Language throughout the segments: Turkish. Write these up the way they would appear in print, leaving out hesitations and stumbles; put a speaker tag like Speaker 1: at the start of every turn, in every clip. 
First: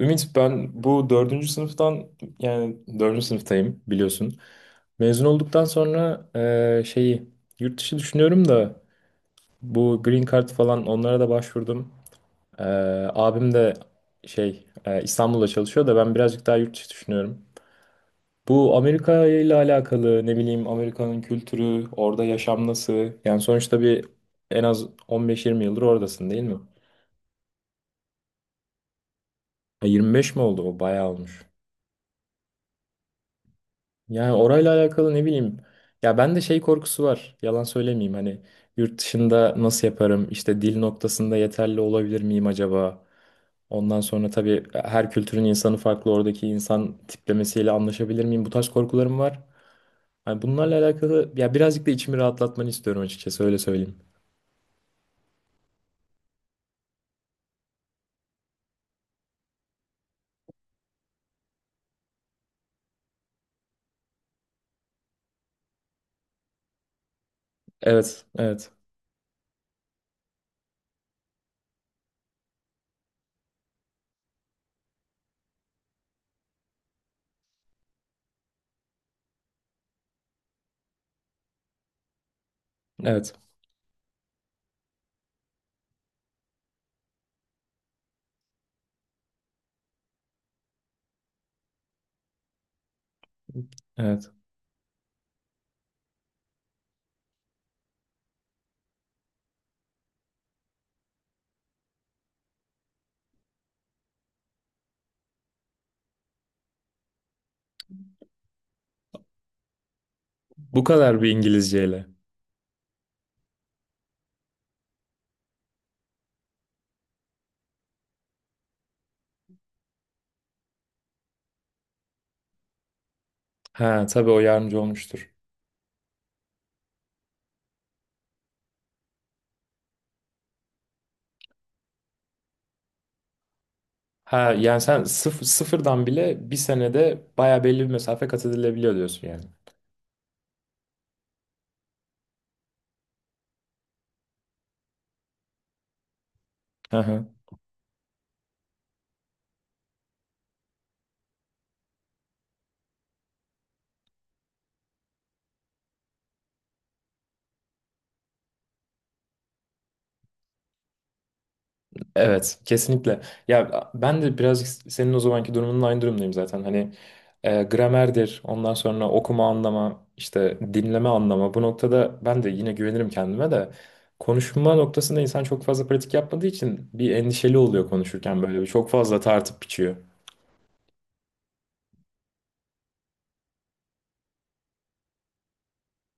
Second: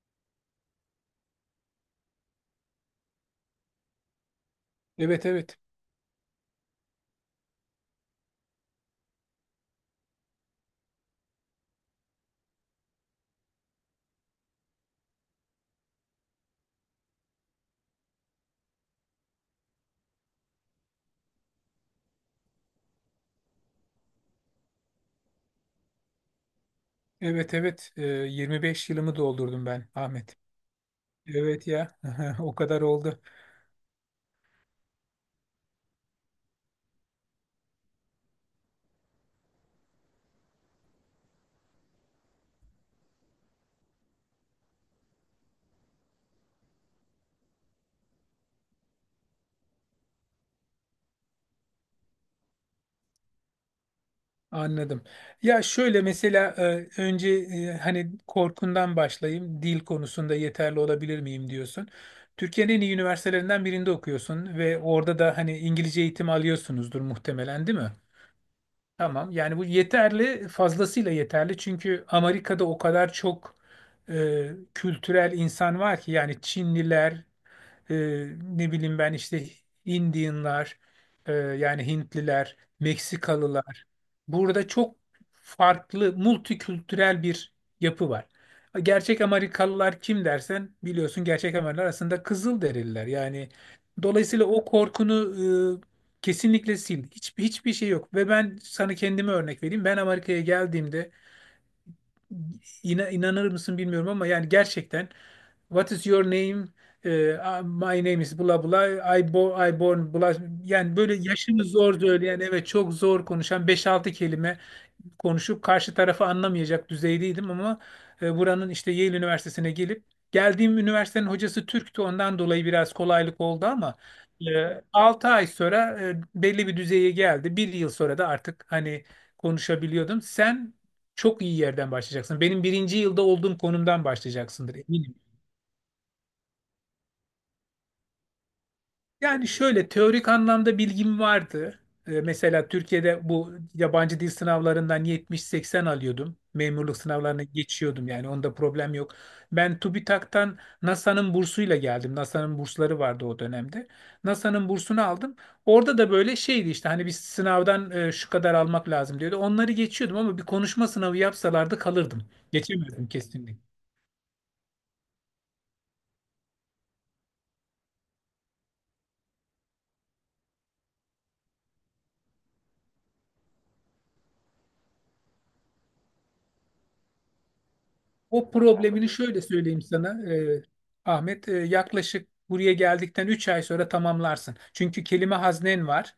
Speaker 1: Ümit, ben bu dördüncü sınıftan, yani dördüncü sınıftayım, biliyorsun. Mezun
Speaker 2: Evet evet.
Speaker 1: olduktan sonra şeyi yurt dışı düşünüyorum da bu Green Card falan onlara da başvurdum. Eee, Abim de şey İstanbul'da çalışıyor da ben birazcık daha yurt dışı düşünüyorum. Bu Amerika ile alakalı, ne bileyim, Amerika'nın kültürü, orada yaşam nasıl? Yani sonuçta bir en az 15-20 yıldır oradasın, değil mi?
Speaker 2: Evet evet. 25 yılımı doldurdum
Speaker 1: E,
Speaker 2: ben
Speaker 1: 25
Speaker 2: Ahmet.
Speaker 1: mi oldu? O bayağı olmuş.
Speaker 2: Evet ya. O kadar oldu.
Speaker 1: Yani orayla alakalı ne bileyim. Ya ben de şey korkusu var. Yalan söylemeyeyim, hani yurt dışında nasıl yaparım? İşte dil noktasında yeterli olabilir miyim acaba? Ondan sonra tabii her kültürün insanı farklı. Oradaki insan tiplemesiyle anlaşabilir miyim? Bu tarz korkularım var. Hani bunlarla alakalı ya birazcık da içimi rahatlatmanı istiyorum, açıkçası öyle söyleyeyim.
Speaker 2: Anladım. Ya şöyle mesela önce hani korkundan başlayayım. Dil konusunda yeterli olabilir miyim diyorsun. Türkiye'nin en iyi üniversitelerinden birinde okuyorsun ve orada da hani İngilizce eğitim alıyorsunuzdur muhtemelen, değil mi?
Speaker 1: Evet, evet,
Speaker 2: Tamam. Yani bu yeterli, fazlasıyla yeterli. Çünkü Amerika'da o kadar çok kültürel insan var ki yani Çinliler, e, ne bileyim ben işte Indianlar, yani Hintliler,
Speaker 1: evet,
Speaker 2: Meksikalılar. Burada çok farklı, multikültürel bir yapı var. Gerçek Amerikalılar kim dersen biliyorsun, gerçek Amerikalılar aslında Kızılderililer. Yani
Speaker 1: evet.
Speaker 2: dolayısıyla o korkunu kesinlikle sil. Hiç, hiçbir şey yok. Ve ben sana kendime örnek vereyim. Ben Amerika'ya geldiğimde inanır mısın bilmiyorum ama yani gerçekten What is your name? Ee, My name is bla bla. I, bo I born bla.
Speaker 1: Bu
Speaker 2: Yani böyle
Speaker 1: kadar bir
Speaker 2: yaşını zor
Speaker 1: İngilizceyle.
Speaker 2: söyleyen, evet, çok zor konuşan 5-6 kelime konuşup karşı tarafı anlamayacak düzeydeydim ama buranın işte Yale Üniversitesi'ne gelip geldiğim üniversitenin hocası Türk'tü, ondan dolayı biraz kolaylık oldu ama
Speaker 1: Ha, tabii o yardımcı
Speaker 2: 6
Speaker 1: olmuştur.
Speaker 2: ay sonra belli bir düzeye geldi. Bir yıl sonra da artık hani konuşabiliyordum. Sen çok iyi yerden başlayacaksın. Benim birinci yılda olduğum konumdan
Speaker 1: Ha,
Speaker 2: başlayacaksındır,
Speaker 1: yani sen
Speaker 2: eminim.
Speaker 1: sıfırdan bile bir senede baya belli bir mesafe kat edilebiliyor diyorsun yani.
Speaker 2: Yani şöyle teorik anlamda bilgim vardı. Mesela Türkiye'de bu yabancı dil sınavlarından 70-80 alıyordum.
Speaker 1: Hı
Speaker 2: Memurluk
Speaker 1: hı.
Speaker 2: sınavlarına geçiyordum, yani onda problem yok. Ben TÜBİTAK'tan NASA'nın bursuyla geldim. NASA'nın bursları vardı o dönemde. NASA'nın bursunu aldım. Orada da böyle şeydi işte hani bir sınavdan şu kadar almak lazım diyordu. Onları geçiyordum ama bir konuşma sınavı yapsalardı kalırdım.
Speaker 1: Evet,
Speaker 2: Geçemezdim
Speaker 1: kesinlikle.
Speaker 2: kesinlikle.
Speaker 1: Ya ben de birazcık senin o zamanki durumunun aynı durumdayım zaten. Hani gramerdir, ondan sonra okuma anlama, işte dinleme anlama. Bu noktada ben de yine güvenirim kendime de. Konuşma noktasında insan çok fazla pratik yapmadığı için bir endişeli oluyor konuşurken
Speaker 2: O
Speaker 1: böyle. Çok
Speaker 2: problemini
Speaker 1: fazla
Speaker 2: şöyle
Speaker 1: tartıp
Speaker 2: söyleyeyim
Speaker 1: biçiyor.
Speaker 2: sana Ahmet. Yaklaşık buraya geldikten 3 ay sonra tamamlarsın. Çünkü kelime haznen var.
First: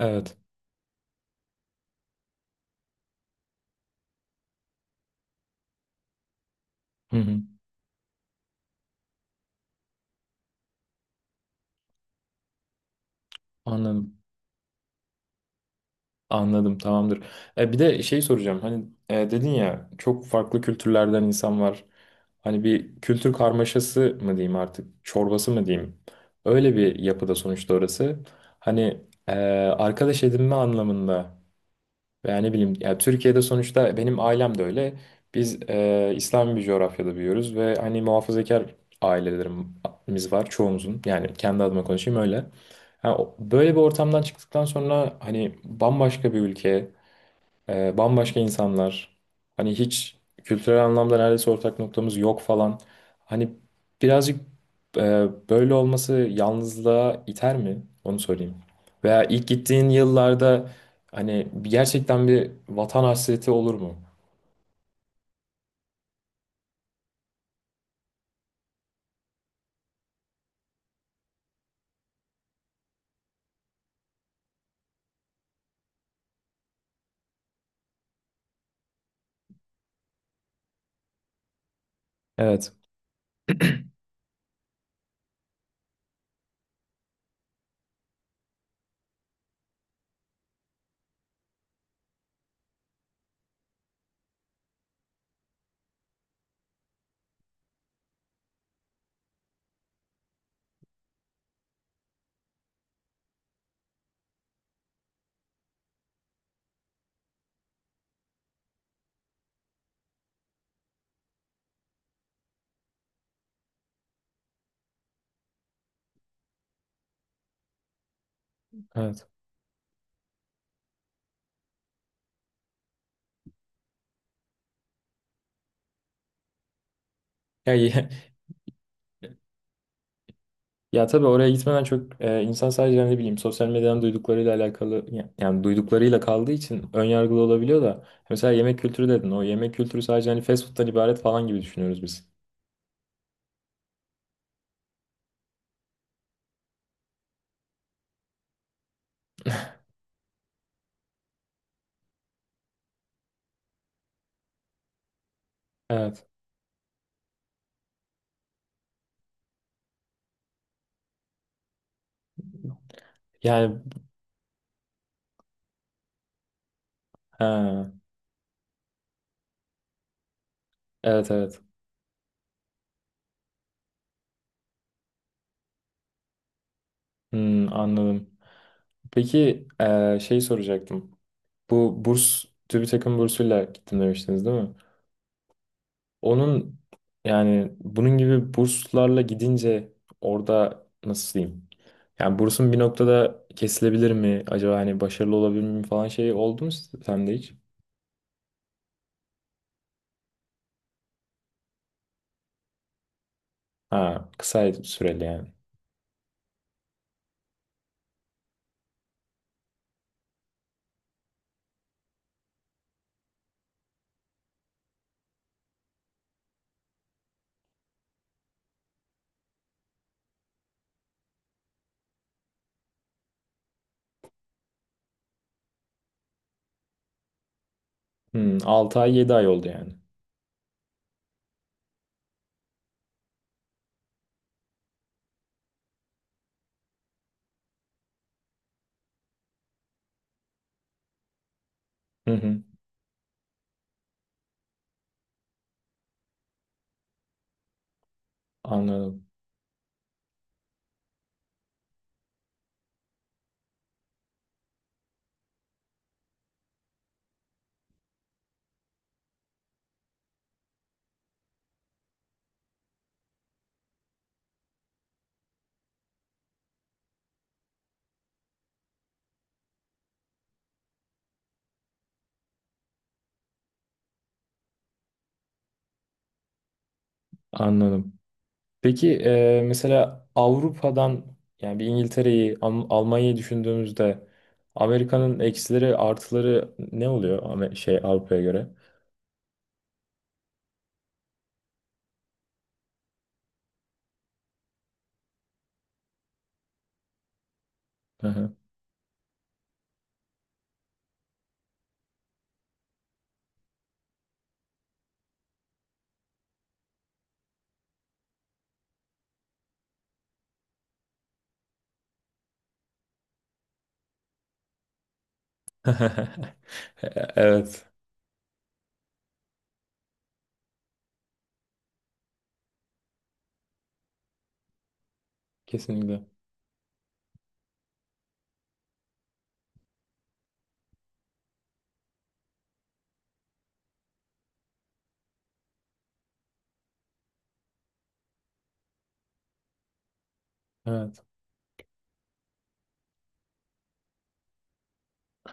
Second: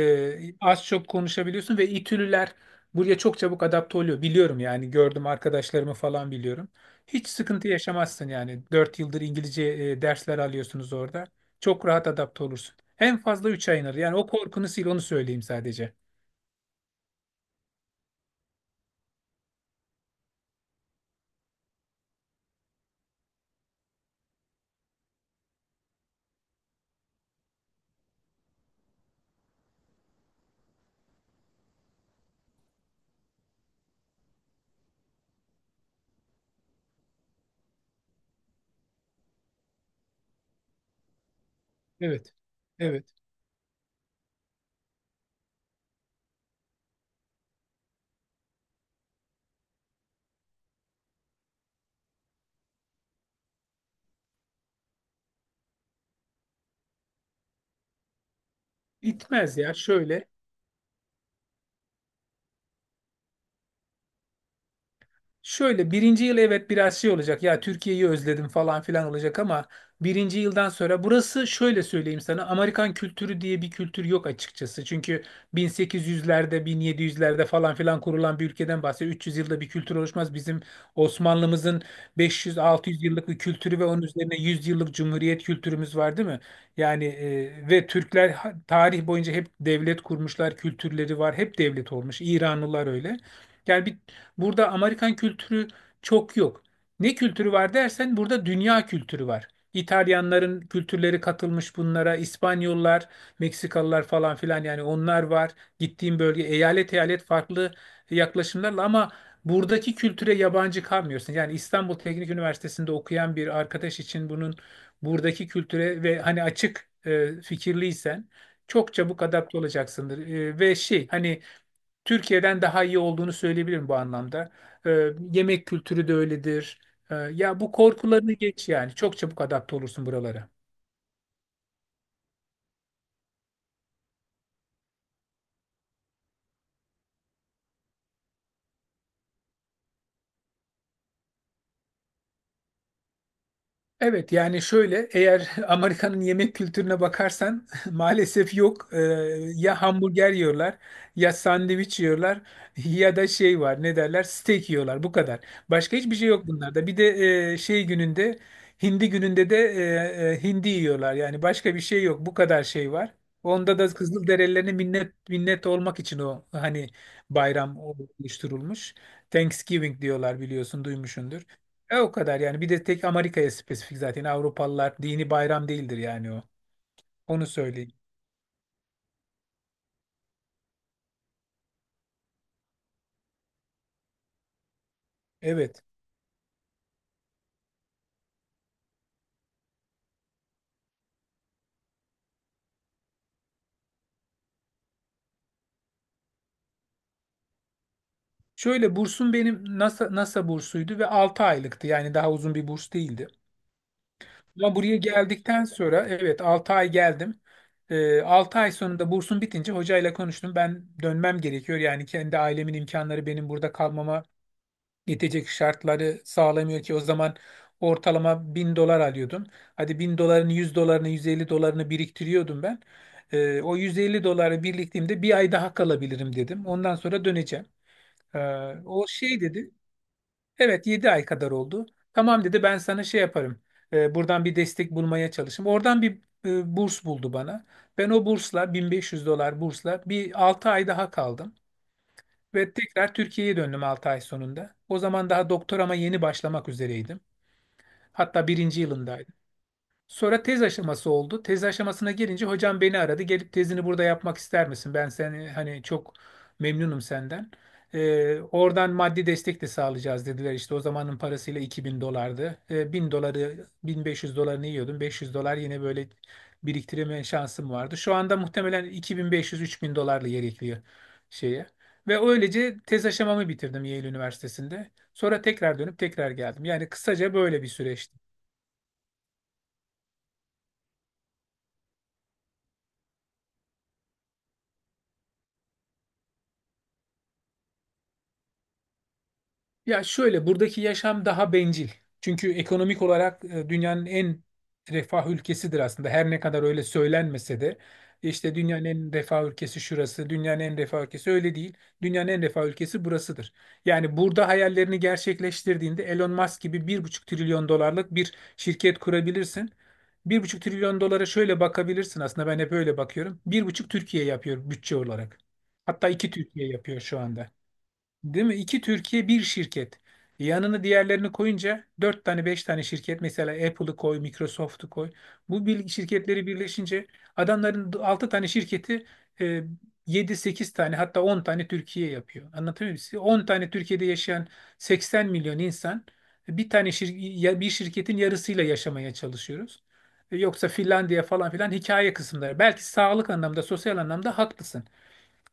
Speaker 1: Evet,
Speaker 2: Az çok konuşabiliyorsun ve İtülüler buraya çok çabuk adapte oluyor. Biliyorum yani, gördüm arkadaşlarımı falan biliyorum.
Speaker 1: hı
Speaker 2: Hiç
Speaker 1: hı.
Speaker 2: sıkıntı yaşamazsın yani. Dört yıldır İngilizce dersler alıyorsunuz orada. Çok rahat adapte olursun. En fazla 3 ay alır. Yani
Speaker 1: Anladım.
Speaker 2: o korkunu sil, onu söyleyeyim sadece.
Speaker 1: Anladım, tamamdır. E, bir de şey soracağım. Hani dedin ya, çok farklı kültürlerden insan var. Hani bir kültür karmaşası mı diyeyim artık, çorbası mı diyeyim? Öyle bir yapıda sonuçta orası. Hani e, arkadaş edinme anlamında. Veya ne bileyim, ya Türkiye'de sonuçta benim ailem de öyle. Biz İslami bir coğrafyada büyüyoruz ve hani muhafazakar ailelerimiz var çoğumuzun. Yani kendi adıma konuşayım
Speaker 2: Evet.
Speaker 1: öyle.
Speaker 2: Evet.
Speaker 1: Ha, böyle bir ortamdan çıktıktan sonra hani bambaşka bir ülke, bambaşka insanlar. Hani hiç kültürel anlamda neredeyse ortak noktamız yok falan. Hani birazcık böyle olması yalnızlığa iter mi? Onu sorayım. Veya ilk
Speaker 2: Bitmez ya,
Speaker 1: gittiğin
Speaker 2: şöyle.
Speaker 1: yıllarda hani gerçekten bir vatan hasreti olur mu?
Speaker 2: Şöyle birinci yıl evet biraz şey olacak, ya Türkiye'yi özledim falan filan olacak ama birinci yıldan sonra burası, şöyle söyleyeyim sana, Amerikan kültürü diye bir kültür yok açıkçası. Çünkü 1800'lerde, 1700'lerde falan filan kurulan bir ülkeden bahsediyor. 300 yılda bir kültür oluşmaz. Bizim Osmanlımızın
Speaker 1: Evet,
Speaker 2: 500-600 yıllık bir kültürü ve onun üzerine 100 yıllık cumhuriyet kültürümüz var, değil mi? Yani ve Türkler tarih boyunca hep devlet kurmuşlar, kültürleri var, hep devlet olmuş. İranlılar öyle. Yani burada Amerikan kültürü çok yok. Ne kültürü var dersen, burada dünya kültürü var. İtalyanların kültürleri katılmış bunlara, İspanyollar, Meksikalılar falan filan, yani onlar var. Gittiğim bölge eyalet eyalet farklı yaklaşımlarla ama buradaki kültüre yabancı kalmıyorsun. Yani İstanbul Teknik Üniversitesi'nde okuyan bir arkadaş için bunun buradaki kültüre ve hani açık fikirliysen çok çabuk
Speaker 1: evet.
Speaker 2: adapte olacaksındır. Ve şey, hani Türkiye'den daha iyi olduğunu söyleyebilirim bu anlamda. Yemek kültürü de öyledir. Ya bu
Speaker 1: Ya, ya,
Speaker 2: korkularını geç yani. Çok çabuk adapte olursun buralara.
Speaker 1: ya tabii oraya gitmeden çok insan sadece ne bileyim sosyal medyadan duyduklarıyla alakalı yani duyduklarıyla kaldığı için ön yargılı olabiliyor da mesela yemek kültürü dedin, o yemek kültürü sadece hani fast food'dan ibaret falan gibi düşünüyoruz biz.
Speaker 2: Evet, yani şöyle, eğer Amerika'nın yemek kültürüne bakarsan maalesef yok. Ya hamburger yiyorlar ya sandviç yiyorlar ya da şey var, ne derler, steak yiyorlar, bu kadar. Başka hiçbir
Speaker 1: Evet.
Speaker 2: şey yok bunlarda. Bir de şey gününde, hindi gününde de hindi yiyorlar yani, başka bir şey yok, bu kadar şey var. Onda
Speaker 1: Yani
Speaker 2: da Kızılderililerine minnet minnet olmak için o hani bayram
Speaker 1: ha,
Speaker 2: oluşturulmuş. Thanksgiving diyorlar, biliyorsun
Speaker 1: evet
Speaker 2: duymuşsundur.
Speaker 1: evet.
Speaker 2: O kadar yani. Bir de tek Amerika'ya spesifik zaten. Avrupalılar dini bayram değildir yani o. Onu
Speaker 1: Hmm,
Speaker 2: söyleyeyim.
Speaker 1: anladım. Peki şey soracaktım. Bu burs TÜBİTAK'ın bursuyla gittim demiştiniz değil mi?
Speaker 2: Evet.
Speaker 1: Onun, yani bunun gibi burslarla gidince orada nasıl diyeyim? Yani bursun bir noktada kesilebilir mi? Acaba hani başarılı olabilir mi falan, şey oldu mu sende hiç?
Speaker 2: Şöyle bursum benim NASA bursuydu ve 6 aylıktı. Yani daha uzun bir burs değildi.
Speaker 1: Ha, kısa
Speaker 2: Ama buraya
Speaker 1: süreli yani.
Speaker 2: geldikten sonra evet, 6 ay geldim. 6 ay sonunda bursum bitince hocayla konuştum. Ben dönmem gerekiyor. Yani kendi ailemin imkanları benim burada kalmama yetecek şartları sağlamıyor ki o zaman ortalama 1000 dolar alıyordum. Hadi 1000 dolarını, 100 dolarını, 150 dolarını biriktiriyordum ben. O 150 doları biriktiğimde bir ay daha kalabilirim dedim. Ondan sonra döneceğim. Ee,
Speaker 1: Hmm, 6
Speaker 2: O
Speaker 1: ay 7
Speaker 2: şey
Speaker 1: ay oldu
Speaker 2: dedi.
Speaker 1: yani.
Speaker 2: Evet, 7 ay kadar oldu. Tamam dedi, ben sana şey yaparım. Buradan bir destek bulmaya çalışayım. Oradan bir burs buldu bana. Ben o bursla, 1500 dolar bursla, bir 6 ay daha kaldım.
Speaker 1: Hı hı,
Speaker 2: Ve tekrar Türkiye'ye döndüm 6 ay sonunda. O zaman daha doktorama yeni başlamak üzereydim. Hatta birinci
Speaker 1: anladım.
Speaker 2: yılındaydım. Sonra tez aşaması oldu. Tez aşamasına gelince hocam beni aradı. Gelip tezini burada yapmak ister misin? Ben seni hani, çok memnunum senden. Oradan maddi destek de sağlayacağız dediler. İşte o zamanın parasıyla 2000 dolardı. 1000 doları, 1500 dolarını yiyordum. 500 dolar yine böyle biriktirme şansım vardı. Şu anda muhtemelen 2500-3000 dolarla yer şeye. Ve öylece tez aşamamı bitirdim Yale Üniversitesi'nde. Sonra tekrar dönüp tekrar geldim. Yani kısaca böyle bir
Speaker 1: Anladım.
Speaker 2: süreçti.
Speaker 1: Peki mesela Avrupa'dan, yani bir İngiltere'yi, Almanya'yı düşündüğümüzde Amerika'nın eksileri, artıları ne oluyor, şey, Avrupa'ya göre?
Speaker 2: Ya şöyle, buradaki yaşam daha bencil. Çünkü ekonomik olarak dünyanın en refah ülkesidir aslında. Her ne kadar öyle söylenmese de
Speaker 1: Hı hı.
Speaker 2: işte dünyanın en refah ülkesi şurası, dünyanın en refah ülkesi öyle değil. Dünyanın en refah ülkesi burasıdır. Yani burada hayallerini gerçekleştirdiğinde Elon Musk gibi 1,5 trilyon dolarlık bir şirket kurabilirsin. Bir buçuk trilyon dolara şöyle bakabilirsin aslında, ben hep öyle bakıyorum. Bir buçuk Türkiye yapıyor bütçe olarak. Hatta 2 Türkiye yapıyor şu anda.
Speaker 1: Evet,
Speaker 2: Değil mi? İki Türkiye bir şirket. Yanına diğerlerini koyunca dört tane, beş tane şirket, mesela Apple'ı koy, Microsoft'u koy. Bu
Speaker 1: kesinlikle.
Speaker 2: şirketleri birleşince adamların altı tane şirketi e, yedi, sekiz tane, hatta 10 tane Türkiye yapıyor. Anlatabiliyor muyum size? 10 tane Türkiye'de yaşayan 80 milyon insan bir tane bir şirketin yarısıyla yaşamaya çalışıyoruz. Yoksa
Speaker 1: Evet.
Speaker 2: Finlandiya falan filan hikaye kısımları. Belki sağlık anlamda, sosyal anlamda haklısın.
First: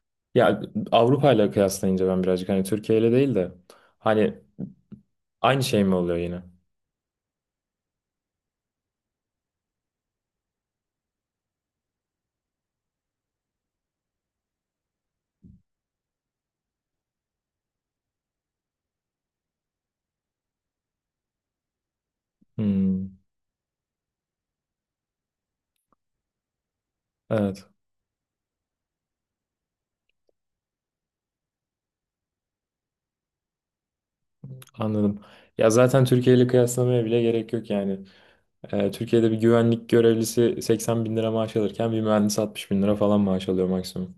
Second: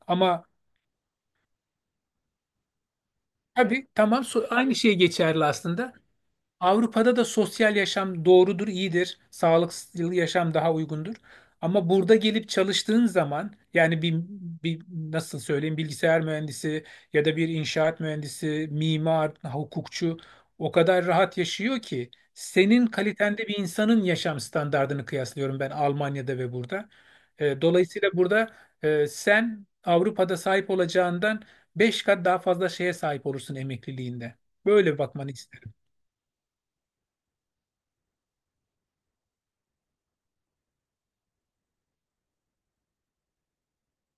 Speaker 2: Ama.
Speaker 1: Ya Avrupa ile kıyaslayınca ben birazcık, hani Türkiye ile değil de,
Speaker 2: Tabii, tamam,
Speaker 1: hani
Speaker 2: aynı şey geçerli
Speaker 1: aynı şey
Speaker 2: aslında.
Speaker 1: mi oluyor yine?
Speaker 2: Avrupa'da da sosyal yaşam doğrudur, iyidir. Sağlıklı yaşam daha uygundur. Ama burada gelip çalıştığın zaman yani bir nasıl söyleyeyim, bilgisayar mühendisi ya da bir inşaat mühendisi, mimar, hukukçu o kadar rahat yaşıyor ki senin
Speaker 1: Hmm,
Speaker 2: kalitende bir insanın yaşam standardını kıyaslıyorum ben Almanya'da ve burada.
Speaker 1: evet,
Speaker 2: Dolayısıyla burada sen Avrupa'da sahip olacağından 5 kat daha fazla şeye sahip olursun emekliliğinde. Böyle
Speaker 1: anladım.
Speaker 2: bakmanı
Speaker 1: Ya
Speaker 2: isterim.
Speaker 1: zaten Türkiye ile kıyaslamaya bile gerek yok yani. Türkiye'de bir güvenlik görevlisi 80 bin lira maaş alırken bir mühendis 60 bin lira falan maaş alıyor maksimum.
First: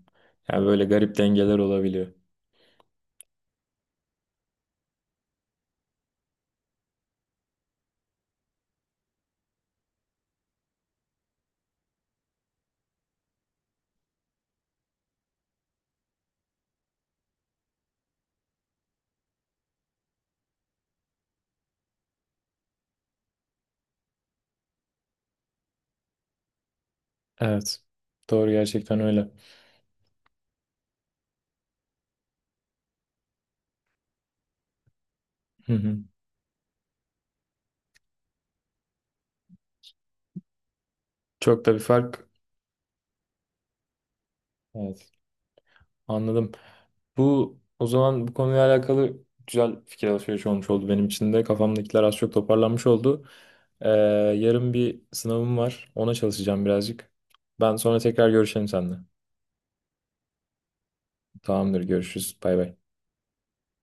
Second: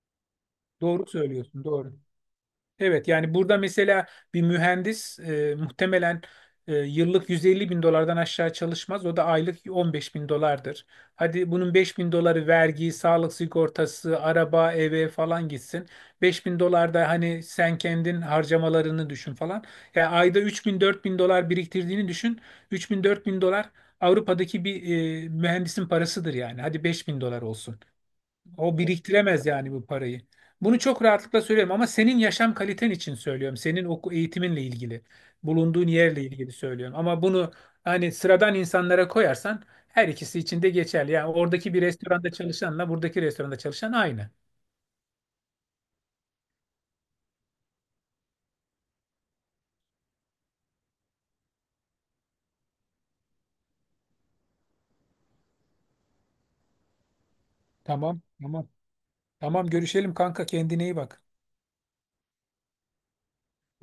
Speaker 1: Yani böyle
Speaker 2: Doğru
Speaker 1: garip dengeler
Speaker 2: söylüyorsun, doğru.
Speaker 1: olabiliyor.
Speaker 2: Evet, yani burada mesela bir mühendis muhtemelen yıllık 150 bin dolardan aşağı çalışmaz. O da aylık 15 bin dolardır. Hadi bunun 5 bin doları vergi, sağlık sigortası, araba, eve falan gitsin. 5 bin dolar da hani sen kendin harcamalarını düşün falan. Yani ayda 3 bin 4 bin dolar biriktirdiğini düşün. 3 bin 4 bin dolar Avrupa'daki bir mühendisin parasıdır yani. Hadi 5 bin dolar olsun.
Speaker 1: Evet. Doğru,
Speaker 2: O
Speaker 1: gerçekten öyle.
Speaker 2: biriktiremez yani bu parayı. Bunu çok rahatlıkla söylüyorum ama senin yaşam kaliten için söylüyorum. Senin eğitiminle ilgili,
Speaker 1: Hı
Speaker 2: bulunduğun
Speaker 1: hı.
Speaker 2: yerle ilgili söylüyorum. Ama bunu hani sıradan insanlara koyarsan her ikisi için de geçerli. Yani
Speaker 1: Çok da
Speaker 2: oradaki
Speaker 1: bir
Speaker 2: bir
Speaker 1: fark.
Speaker 2: restoranda çalışanla buradaki restoranda çalışan aynı.
Speaker 1: Evet. Anladım. Bu, o zaman, bu konuyla alakalı güzel fikir alışverişi olmuş oldu benim için de. Kafamdakiler az çok toparlanmış oldu. Ee, Yarın bir sınavım var. Ona çalışacağım birazcık. Ben sonra
Speaker 2: Tamam,
Speaker 1: tekrar görüşelim
Speaker 2: tamam.
Speaker 1: seninle.
Speaker 2: Tamam, görüşelim kanka, kendine iyi bak.
Speaker 1: Tamamdır, görüşürüz. Bay bay.
Speaker 2: Bye.